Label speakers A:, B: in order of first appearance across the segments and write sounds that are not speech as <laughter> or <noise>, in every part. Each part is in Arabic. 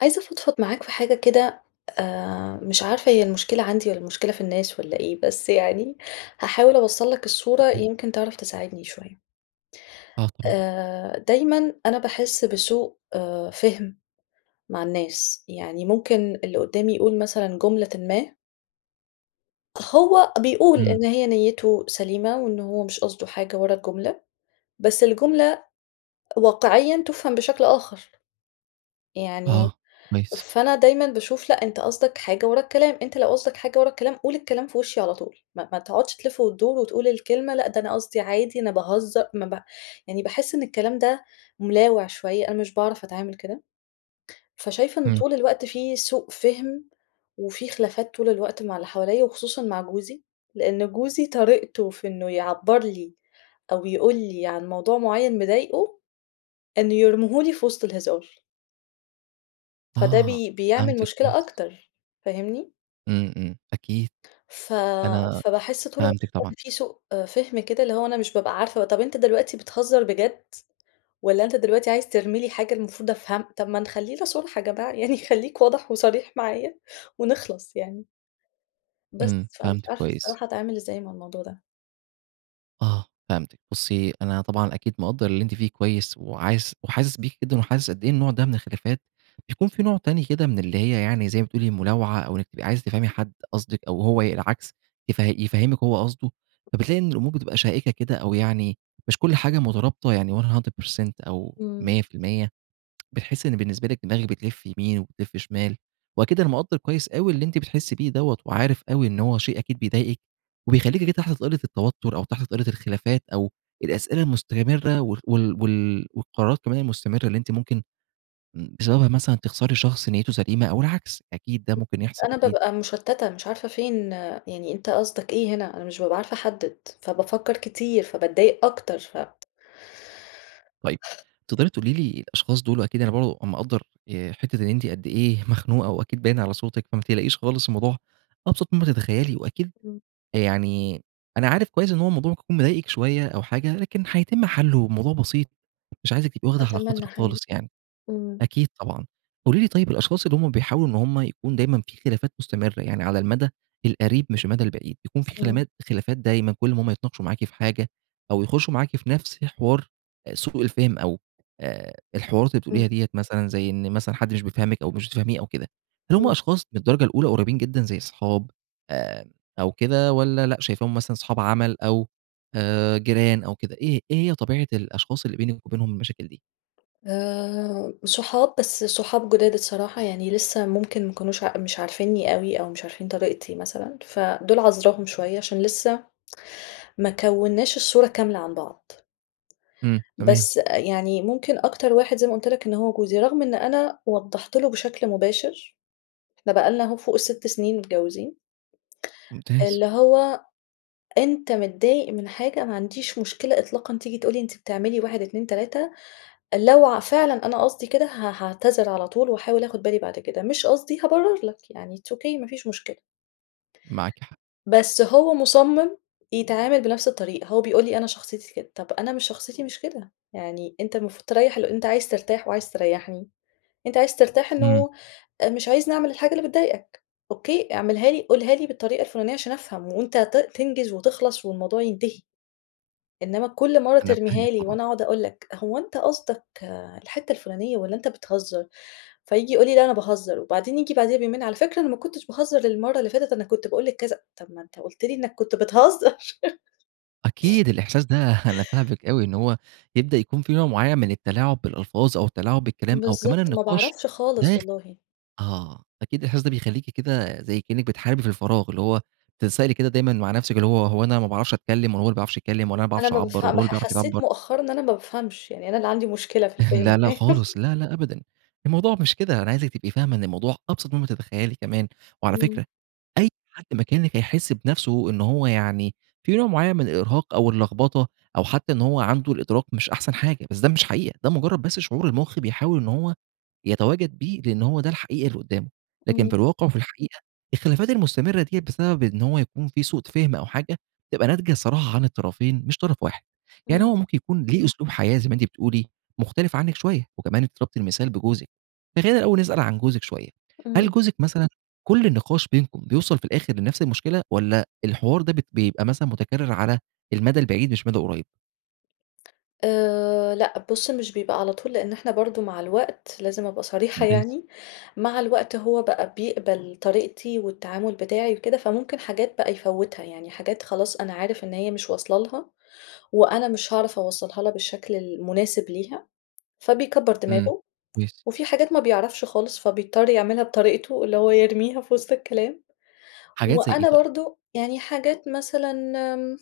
A: عايزة أفضفض معاك في حاجة كده آآ، مش عارفة هي المشكلة عندي والَّا المشكلة في الناس والَّا إيه؟! بس يعني هاحاول أوصّل لك الصورة
B: <unintelligible>
A: يمكن تعرف تساعدني شوية.
B: آه طبعًا.
A: آآ، دايمًا أنا باحس بسوء آآ، فِهم مع الناس، يعني ممكن اللي قدّامي يقول مثلًا جملةٍ ما هو بيقول
B: امم.
A: إن هي نيته سليمة وإن هو مش قصدُه حاجة ورا الجملة، بس الجملة واقعيًا تُفهم بشكل آخر، يعني
B: آه، كويس.
A: فأنا دايمًا باشوف لأ أنت قصدك حاجة ورا الكلام، أنت لو قصدك حاجة ورا الكلام قُل الكلام في وشي على طول ما ما تقعدش تلِّف و تدور، وتقول الكلمة لأ ده أنا قصدي عادي أنا باهزّر، ما ب يعني باحس إن الكلام ده ملاوع شوية، أنا مش باعرف أتعامل كده، فشايفة إن
B: امم.
A: طول الوقت فيه سوء فِهم، وفي خلافات طول الوقت مع اللي حواليَّا وخصوصًا مع جوزي، لإن جوزي طريقتُه في إنه يعبّر لي أو يقول لي عن موضوع معيّن مضايقُه، إنه يرميه لي في وسط الهزار. فده
B: آه،
A: بي بيعمل
B: فهمتِك،
A: مشكلة
B: كويس.
A: أكتر فاهمني؟
B: إمم، إمم أكيد،
A: ف
B: أنا
A: فباحس طول الوقت
B: فهمتِك طبعًا.
A: إن في سوء فهم كده، اللي هو أنا مش بابقى عارفة طَب أنت دلوقتي بتهزر بجد، والَّا أنت دلوقتي عايز ترمي لي حاجة المفروض أفهم طَب ما نخلينا صُرحا يا جماعة <chuckles> يعني خليك واضح وصريح معايا، ونخلَص يعني.
B: إمم،
A: بس، فمش
B: فهمتِك
A: عارفة
B: كويس.
A: الصراحة أتعامل إزاي مع الموضوع ده.
B: آه، فهمتِك بُصّي، أنا طبعًا أكيد مقدر اللي أنتِ فيه كويس، وعايز وحاسس بيكِ جدًا وحاسس قد إيه النوع ده من الخلافات، بيكون في نوع تاني كده من اللي هي يعني زي ما بتقولي ملاوعة، أو إنك تبقي عايزة تفهمي حد قصدِك أو هو ي العكس يف يفهّمِك هو قصده، فبتلاقي إن الأمور بتبقى شائكة كده أو يعني مش كل حاجة مترابطة يعني %100 أو
A: إمم.
B: 100% بتحسي إن بالنسبة لِك دماغي بتلّف يمين وبتلّف شمال، وأكيد أنا مقدّر كويس أوي اللي أنتِ بتحسي بيه دوَّة، وعارف أوي إن هو شيء أكيد بيضايقِك، وبيخليكِ كده تحت طائلة التوتر، أو تحت طائلة الخلافات، أو الأسئلة المستمرة و وال وال والقرارات كمان المستمرة اللي أنتِ ممكن م بسببها مثلًا تخسري شخص نيّتُه سليمة أو العكس، أكيد ده ممكن يحصل
A: أنا
B: أكيد.
A: بابقى مشتّتة مش عارفة فين يعني أنت قصدك إيه هنا أنا مش بابقى عارفة أحدّد، فبافكّر كتير فباتضايق أكتر ف
B: طيب، تقدري تقولي لي الأشخاص دول أكيد أنا برضه مقدّر آآ، حتّة إن أنتِ قد ايه مخنوقة وأكيد باين على صوتِك، فما تقلقيش خالص الموضوع أبسط ما تتخيلي، وأكيد
A: إمم.
B: يعني أنا عارف كويس إن هو الموضوع ممكن يكون مضايقِك شوية أو حاجة، لكن حيتم حلُّه، والموضوع بسيط مش عايزِك تبقي واخدة على
A: أتمنى
B: خاطرِك
A: حقيقي،
B: خالص يعني،
A: إمم.
B: أكيد طبعًا، قولي لي طيب الأشخاص اللي هم بيحاولوا إن هم يكون دايمًا في خلافات مستمرة، يعني على المدى القريب مش المدى البعيد، بيكون في
A: إمم.
B: خلامات خلافات دايمًا كلّ امّا هم يتناقشوا معاكِ في حاجة، أو يخشوا معاكِ في نفس حوار أ سوء الفهم أو آآ، الحوارات اللي بتقوليها
A: إمم.
B: ديَّة مثلًا زي إن مثلًا حد مش بيفهمِك أو مش بتفهميه أو كده، هل هم
A: إمم.
B: أشخاص من الدرجة الأولى قريبين جدًا زي صحاب آآ، أو كده والَّا لأ شايفاهم مثلًا صحاب عمل، أو آآ، جيران أو كده إيه إيه هي طبيعة الأشخاص اللي بينِك وبينهم المشاكل دي؟
A: آآ، صحاب بس صحاب جداد الصراحة يعني لسه ممكن ما كانوش مش عارفينّي أوي، أو مش عارفين طريقتي مثلًا، فدول عذراهم شوية عشان لسه ما كوّناش الصورة كاملة عن بعض.
B: إمم، تمام.
A: بس أ يعني ممكن أكتر واحد زيّ ما قلت لك إن هو جوزي، رغم إن أنا وضّحت له بشكل مباشر، إحنا بقى لنا أهو فوق ال6 سنين متجوزين.
B: ممتاز.
A: اللي هو أنت متضايق من حاجة ما عنديش مشكلة إطلاقًا تيجي تقول لي أنتِ بتعملي 1 2 3 لو ع فعلًا أنا قصدي كده ه هاعتذر على طول، وأحاول آخد بالي بعد كده، مش قصدي، هابرّر لك يعني it's Okay مافيش مشكلة.
B: معاكِ حق.
A: بس هو مصمِّم يتعامل بنفس الطريقة، هو بيقول لي أنا شخصيتي كده، طَب أنا مش شخصيتي مش كده، يعني أنت المفروض تريّح الل أنت عايز ترتاح وعايز تريّحني، أنت عايز ترتاح
B: إمم.
A: إنه مش عايزني أعمل الحاجة اللي بتضايقك، أوكي، اعملها لي قولها لي بالطريقة الفلانية عشان أفهم، وأنت ت تنجز وتِخلَص والموضوع ينتهي. إنّما كلّ مرّه
B: أنا فاهمِك
A: ترميها لي
B: طبعًا.
A: وأنا أقعد أقول لك هو أنتَ قصدك آآ، الحتّة الفلانية والَّا أنت بتهزّر؟ فييجي يقول لي لأ أنا باهزر، وبعدين ييجي بعديها بيومين، على فكرة أنا ما كنتش باهزر المرّه اللي فاتت، أنا كنت باقول لك كذا طَب ما أنت قلت لي إنك كنت بتهزّر. <laughs>
B: أكيد الإحساس ده <laughs> أنا فاهمِك أوي إن هو يبدأ يكون في نوع معيّن من التلاعب بالألفاظ أو التلاعب بالكلام، أو كمان
A: بالضبط، ما
B: النقاش
A: باعرفش خالص
B: ده خ
A: والله.
B: آه، أكيد الأحساس ده بيخليكِ كده زي كأنِّك بتحاربي في الفراغ، اللي هو بتتسائلي كده دايمًا مع نفسِك اللي هو هو أنا ما باعرفش أتكلّم والاَّ هو اللي مابيعرفش يتكلّم، والاَّ أنا ما
A: أنا
B: باعرفش
A: ما
B: أعبّر والاَّ
A: بافهم
B: هو
A: م ح
B: اللي بيعرف
A: حسّيت
B: يعبّر.
A: مؤخرًا إن أنا ما بافهمش، يعني أنا اللي عندي مشكلة في
B: <chuckles>
A: الفهم
B: لا، لا،
A: باين.
B: خالص
A: <laughs>
B: لا، لا أبدًا الموضوع مش كده، أنا عايزِِك تبقي فاهمة إن الموضوع أبسط مما تتخيلي كمان، وعلى فكرة
A: إمم.
B: أي حد مكانِك هيحس بنفسه إن هو يعني في نوع معيّن من الإرهاق أو اللخبطة أو حتى إن هو عنده الإدراك مش أحسن حاجة، بس ده مش حقيقة ده مجرد بس شعور المخ بيحاول إن هو يتواجد بيه، لإن هو ده الحقيقي اللي قدّامه، لكن في
A: إمم.
B: الواقع وفي الحقيقة، الخلافات المستمرة ديَّة بسبب إن هو يكون في سوء فهم أو حاجة تبقى ناتجة الصراحة عن الطرفين مش طرف واحد، يعني هو
A: إمم.
B: ممكن يكون ليه أسلوب حياة زي ما أنتِ بتقولي، مختلف عنك شوية وكمان أنتِ ضربتِ المثال بجوزك، فخلينا الأول نسأل عن جوزِك شوية، هل
A: إمم.
B: جوزِك مثلًا كل النقاش بينكم بيوصل في الآخر لنفس المشكلة، والاَّ الحوار ده بيت بيبقى مثلًا متكرّر على المدى البعيد مش مدى قريب؟
A: آآ، لأ بُصّ، مش بيبقى على طول لأن إحنا برضه مع الوقت لازم أبقى صريحة
B: ممتاز.
A: يعني، مع الوقت هو بقى بيقبل طريقتي والتعامل بتاعي وكده، فممكن حاجات بقى يفوّتها يعني حاجات خلاص أنا عارف إن هي مش واصلة لها وأنا مش هاعرف أوصّلها لها بالشكل المناسب ليها، فبيكبّر
B: إمم،
A: دماغه
B: كويس.
A: وفي حاجات ما بيعرفش خالص فبيضطّر يعملها بطريقتُه، اللي هو يرميها في وسط الكلام،
B: حاجات زي ايه
A: وأنا
B: طيب؟
A: برضه يعني حاجات مثلًا آمم،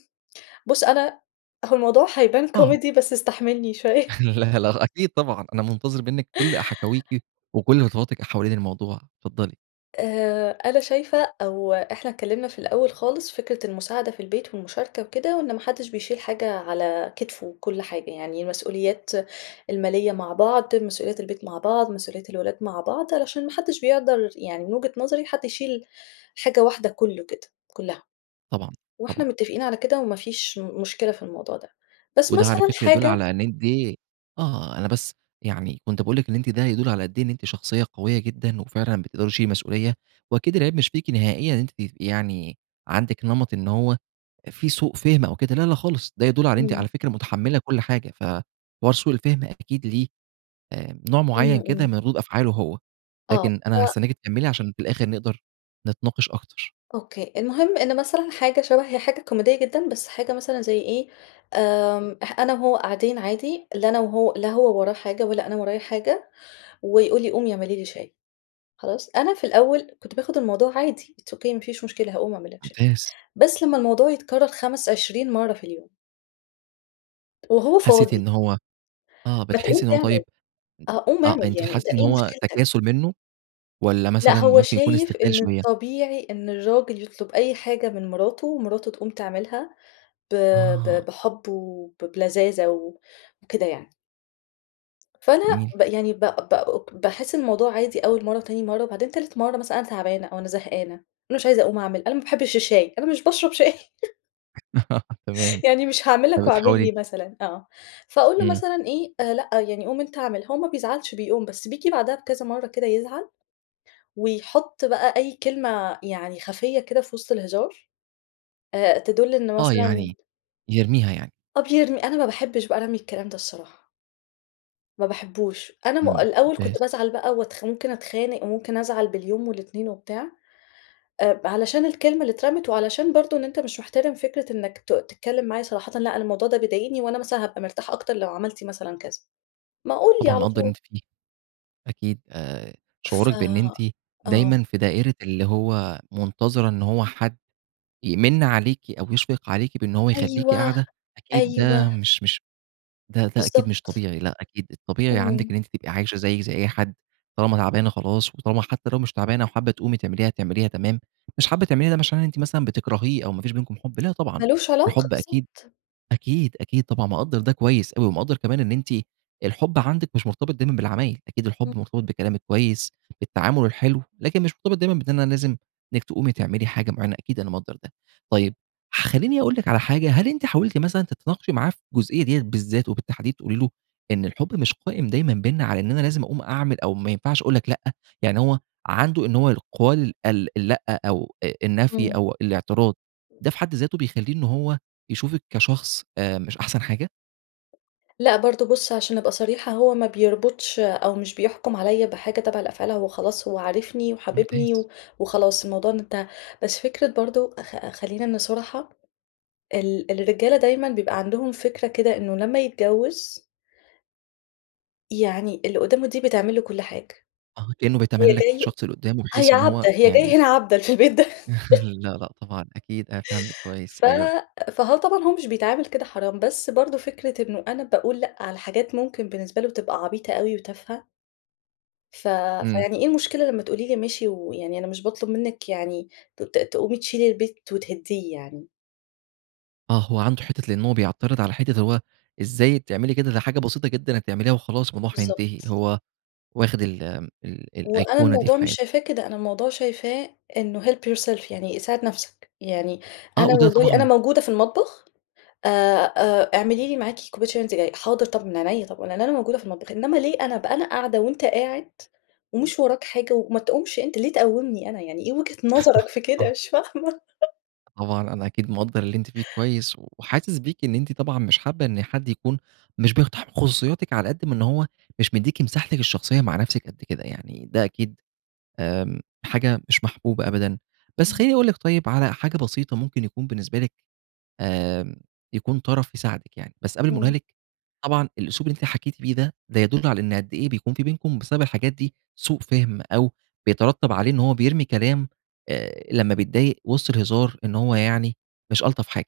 A: بُصّ أنا هو الموضوع هيبان
B: آه.
A: كوميدي بس استحملني شوية.
B: <laughs>
A: <laughs>
B: لا، لا، أكيد طبعًا أنا منتظر منِك كل حكاويكِ، وكل خطواتِك حوالين الموضوع، اتفضلي.
A: آآ، أنا شايفة أو إحنا تكلّمنا في الأول خالص فكرة المساعدة في البيت والمشاركة وكده، وإن ما حدش بيشيل حاجة على كتفُه كل حاجة، يعني المسؤوليات المالية مع بعض، مسؤوليات البيت مع بعض، مسؤوليات الولاد مع بعض، علشان ما حدش بيقدر يعني من وجهة نظري حد يشيل حاجة واحدة كلّه كده كلّها،
B: طبعًا،
A: وإحنا
B: طبعًا.
A: متفقين على كده وما فيش مشكلة في الموضوع ده، بس
B: وده على
A: مثلًا
B: فكرة يدل
A: حاجة
B: على إن <unintelligible> آه أنا بس يعني كنت باقول لِك إن أنتِ ده يدل على قد إيه أنتِ شخصية قوية جدًا، وفعلًا بتقدري تشيلي مسؤولية، وأكيد العيب مش فيكِ نهائيًا، أنتِ يعني عندِك نمَط إن هو في سوء فهم أو كده، لا، لا خالص ده يدل على أنتِ
A: إمم.
B: على فكرة متحمّلة كل حاجة ف حوار سوء الفهم أكيد ليه نوع
A: إمم،
B: معيّن كده من
A: إمم.
B: ردود أفعاله هو،
A: آه،
B: لكن أنا
A: هو
B: هاستناكِ تكملي عشان في الآخر نقدر نتناقش أكتر.
A: أوكي، المهم إن مثلًا حاجة شبه هي حاجة كوميدية جدًا، بس حاجة مثلًا زي إيه آآ، أنا وهو قاعدين عادي، لا أنا وهو لا هو وراه حاجة ولا أنا ورايا حاجة، ويقول لي قومي اعملي لي شاي، خلاص؟ أنا في الأول كنت باخد الموضوع عادي it's Okay ما فيش مشكلة، هاقوم أعمل لك شاي
B: ممتاز.
A: بس لمّا الموضوع يتكرّر خَمَس عشرين مرّة في اليوم. وهو
B: حسّيتِ
A: فاضي.
B: إن هو آه،
A: ما تقوم
B: بتحسّي إن هو
A: تعمل،
B: طيب
A: آه، قوم
B: آه،
A: أعمل
B: أنتِ
A: يعني أنتَ
B: بتحسّي إن
A: إيه
B: هو
A: مشكلتك؟
B: تكاسُل منه والّا
A: لأ
B: مثلًا
A: هو
B: ممكن يكون
A: شايف
B: استغلال
A: إن
B: شوية؟
A: الطبيعي إن الراجل يطلب أي حاجة من مراته، ومراته تقوم تعملها ب ب
B: آه.
A: بحب وب بلذاذه و وكده يعني. فأنا
B: جميل.
A: ب يعني ب ب باحسّ الموضوع عادي أول مرة وتاني مرة، وبعدين تالت مرة مثلًا أنا تعبانة أو أنا زهقانة، أنا مش عايزة أقوم أعمل أنا ما باحبش الشاي، أنا مش باشرب شاي. <chuckles>
B: <laughs> تمام،
A: <chuckles> يعني مش هاعمل لك واعمل لي
B: فبتحاولي
A: مثلًا آه، فأقول له
B: امم.
A: مثلًا إيه، آآ لأ، يعني قوم أنتَ أعمل هو ما بيزعلش بيقوم، بس بييجي بعدها بكذا مرة كده يزعل، ويحط بقى أي كلمة يعني خفية كده في وسط الهزار آآ، تدل إن
B: آه،
A: مثلًا
B: يعني يرميها يعني؟
A: آه بيرمي، أنا ما باحبش بقى رمي الكلام ده الصراحة. ما باحبوش، أنا م
B: امم،
A: الأول
B: ممتاز.
A: كنت بازعل بقى وأتخ ممكن أتخانق وممكن أزعل باليوم والاتنين وبتاع آآ، علشان الكلمة اللي اترمت وعلشان برضو إن أنتَ مش مِحترم فكرة إنك ت تتكلم معايا صراحةً، لأ، أنا الموضوع ده بيضايقني وأنا مثلًا هابقى مرتاح أكتر لو عملتِ مثلًا كذا، ما قُل لي
B: طبعًا
A: على
B: مقدّر اللي
A: طول.
B: أنتِ فيه، أكيد آآ،
A: ف
B: شعورِك بإن أنتِ دايمًا
A: آه.
B: في دائرة اللي هو منتظرة إن هو حد يمنّ عليكِ أو يشفق عليكِ بإن هو يخلّيكِ
A: أيوه،
B: قاعدة، أكيد ده
A: أيوه.
B: مش مش ده ده أكيد مش
A: بالضبط.
B: طبيعي لأ، أكيد الطبيعي عندك
A: إمم.
B: إن أنتِ تبقي عايشة زي زي أي حد طالما تعبانة خلاص، وطالما حتى لو مش تعبانة وحابة تقومي تعمليها تعمليها تمام، مش حابة تعمليها ده مش إن أنتِ مثلًا بتكرهيه أو ما فيش بينكم حب لأ، طبعًا
A: ما لوش علاقة
B: الحب أكيد
A: بالضبط.
B: أكيد، أكيد طبعًا مقدّر ده كويس أوي ومقدر كمان إن أنتِ الحب عندِك مش مرتبط دايمًا بالعمايل أكيد
A: ام
B: الحب مرتبط بالكلام الكويس بالتعامل الحلو، لكن مش مرتبط دايمًا بأننا لازم إنك تقومي تعملي حاجة معينة أكيد أنا مقدر ده. طيب خليني أقول لك على حاجة هل أنتِ حاولتِ مثلًا تتناقشي معاه في الجزئية ديّة بالذات، وبالتحديد تقولي له إن الحب مش قائم دايمًا بيننا على إن أنا لازم أقوم أعمل أو ما ينفعش أقول لك لأ، يعني هو عنده إن هو يقال ال اللأ أو أ النفي
A: امم.
B: أو الأعتراض ده في حد ذاته بيخليه إن هو يشوفك كشخص آآ، مش أحسن حاجة؟
A: لأ برضه بُصّ، عشان أبقى صريحة هو ما بيربطش أو مش بيحكم عليَّ بحاجة تابعة لأفعال هو خلاص هو عارفني وحاببني
B: ممتاز.
A: و وخلاص الموضوع ده انتهى، بس فكرة برضه أخ خلينا صُرحا، ال الرجالة دايمًا بيبقى عندهم فكرة كده إنه لمّا يتجوّز يعني اللي قدامه دي بتعمل له كل حاجة،
B: آه، كأنه
A: هي
B: بيتملّك
A: جاي
B: الشخص اللي قدّامه، بحيث
A: هي
B: إن
A: عبدة
B: هو
A: هي
B: يعني
A: جاية هنا عبدة في البيت ده.
B: <laughs>
A: <laughs>
B: لأ، لأ طبعًا أكيد، أنا فاهمكِ كويس،
A: ف
B: أيوه.
A: فهو طبعًا هو مش بيتعامل كده حرام، بس برضه فكرة إنه أنا باقول لأ على حاجات ممكن بالنسبة له تبقى عبيطة أوي وتافهة ف
B: امم.
A: فيعني إيه المشكلة لمّا تقولي لي ماشي ويعني أنا مش باطلب منك يعني ت ت تقومي تشيلي البيت وتهدّيه يعني.
B: آه، هو عنده حتّة لأن هو بيعترض على حتّة هو إزاي تعملي كده، دي حاجة بسيطة جدًا هتعمليها وخلاص الموضوع هينتهي،
A: بالضبط.
B: هو واخد ال ال
A: وأنا
B: الأيقونة دي في
A: الموضوع مش
B: حياته.
A: شايفاه كده، أنا الموضوع شايفاه إنه help yourself يعني ساعد نفسك، يعني
B: آه،
A: أنا
B: وده
A: والله أنا
B: طبعًا
A: موجودة في المطبخ آآ، آآ، اعملي لي معاكِ كوباية شاي وأنتِ جاية، حاضر طَب من عينيّا، طب لأن أنا موجودة في المطبخ، إنّما ليه أنا بقى أنا قاعدة وأنت قاعد، ومش وراك حاجة، وما تقومش أنت، ليه تقوّمني أنا، يعني إيه وجهة نظرك
B: <laughs>
A: في كده
B: صح.
A: مش فاهمة! <laughs>
B: طبعا أنا أكيد مقدر اللي أنت فيه كويّس، وحاسس بيكِ إن أنتِ طبعًا مش حابّة إن حد يكون مش بيقتحم خصوصياتِك على قد من إن هو مش بيديكِ مِساحتِك الشخصيّة مع نفسِك قد كده، يعني ده أكيد آمم، حاجة مش محبوبة أبدًا، بس
A: امم.
B: خلّيني أقول لِك طيّب على حاجة بسيطة ممكن يكون بالنسبة لِك آمم، يكون طرف يساعدِك يعني، بس قبل ما أقولها
A: امم.
B: لِك. طبعًا الأسلوب اللي أنتِ حكيتِ بيه ده ده يدل على إن قد إيه بيكون في بينكم بسبب الحاجات دي سوء فهم أو بيترتب عليه إن هو بيرمي كلام آآ، لمّا بيتضايق وسط الهزار إن هو
A: <unintelligible>
B: يعني مش ألطف حاجة،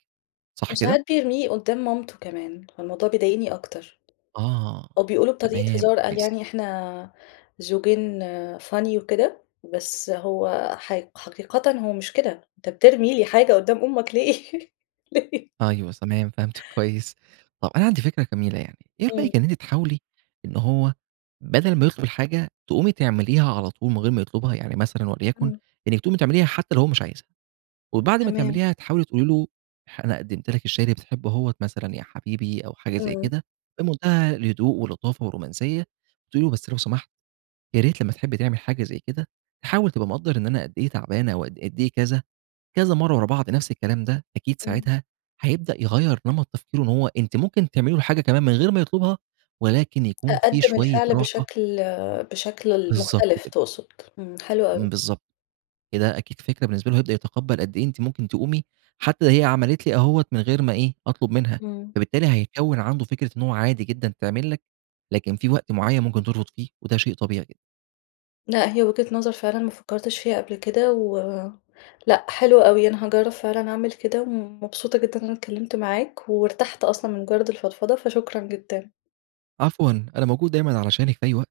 B: صح كده؟
A: وساعات بيرميه قدّام مامته كمان، فالموضوع بيضايقني أكتر.
B: آه،
A: هو بيقول له بطريقة
B: تمام،
A: هزار قال
B: كويس.
A: يعني إحنا آآ، زوجين Funny وكده بس هو حق حقيقة هو مش كده أنت بترمي لي حاجة قدّام أمُك ليه؟ <laughs> ليه؟
B: أيوه تمام، فهمتِك كويّس، طب أنا عندي فكرة جميله يعني، إيه
A: امم.
B: رأيِك إن أنتِ تحاولي إن هو بدل ما يطلب الحاجة، تقومي تعمليها على طول من غير ما يطلبها. يعني مثلًا وليكن
A: امم.
B: إنّك تقومي تعمليها حتّى لو هو مش عايزها، وبعد ما
A: تمام.
B: تعمليها تحاولي تقول لي له أنا ح قدمت لك الشاى اللي بتحبه أهوّة مثلًا يا حبيبي أو حاجة زي
A: امم.
B: كده، بمنتهى الهدوء واللطافه والرومانسيّة، بتقولي له بس لو سمحت يا ريت لمّا تحبّ تعمل حاجة زي كده تحاول تبقى مقدر إن أنا قد إيه تعبانة أو قد إيه كذا، كذا مرّة ورا بعض نفس الكلام ده، أكيد
A: امم.
B: ساعتها هيبدأ يغير نمط تفكيره إن هو أنتِ ممكن تعملي له حاجة كمان من غير ما يطلبها، ولكن يكون في
A: أقدم
B: شويّة
A: الفعل
B: راحة
A: بشكل بشكل
B: بالضبط
A: مُختلف
B: كده.
A: تقصد. امم، حلو أوي.
B: امم. بالضبط. كده أكيد فكرة بالنسبة له هيبدأ يتقبل قد إيه أنتِ ممكن تقومي حتّى هي عملت لي أهو من غير ما إيه، أطلب منها،
A: امم.
B: فبالتالي هيكون عنده فكرة إنّه عادي جدًا تعمل لك لكن في وقت معيّن ممكن ترفض فيه، وده شيء طبيعي جد
A: لأ هي وجهة نظر فعلًا ما فكرتش فيها قبل كده، و لأ حلوة أوي أنا هاجرّب فعلًا أعمل كده، ومبسوطة جدًا أنا اتكلّمت معاك، وارتحت أصلًا من مجرّد الفضفضة، فشكرا جدًا.
B: عفوًا. أنا موجود دايمًا علشانِك في أي وقت.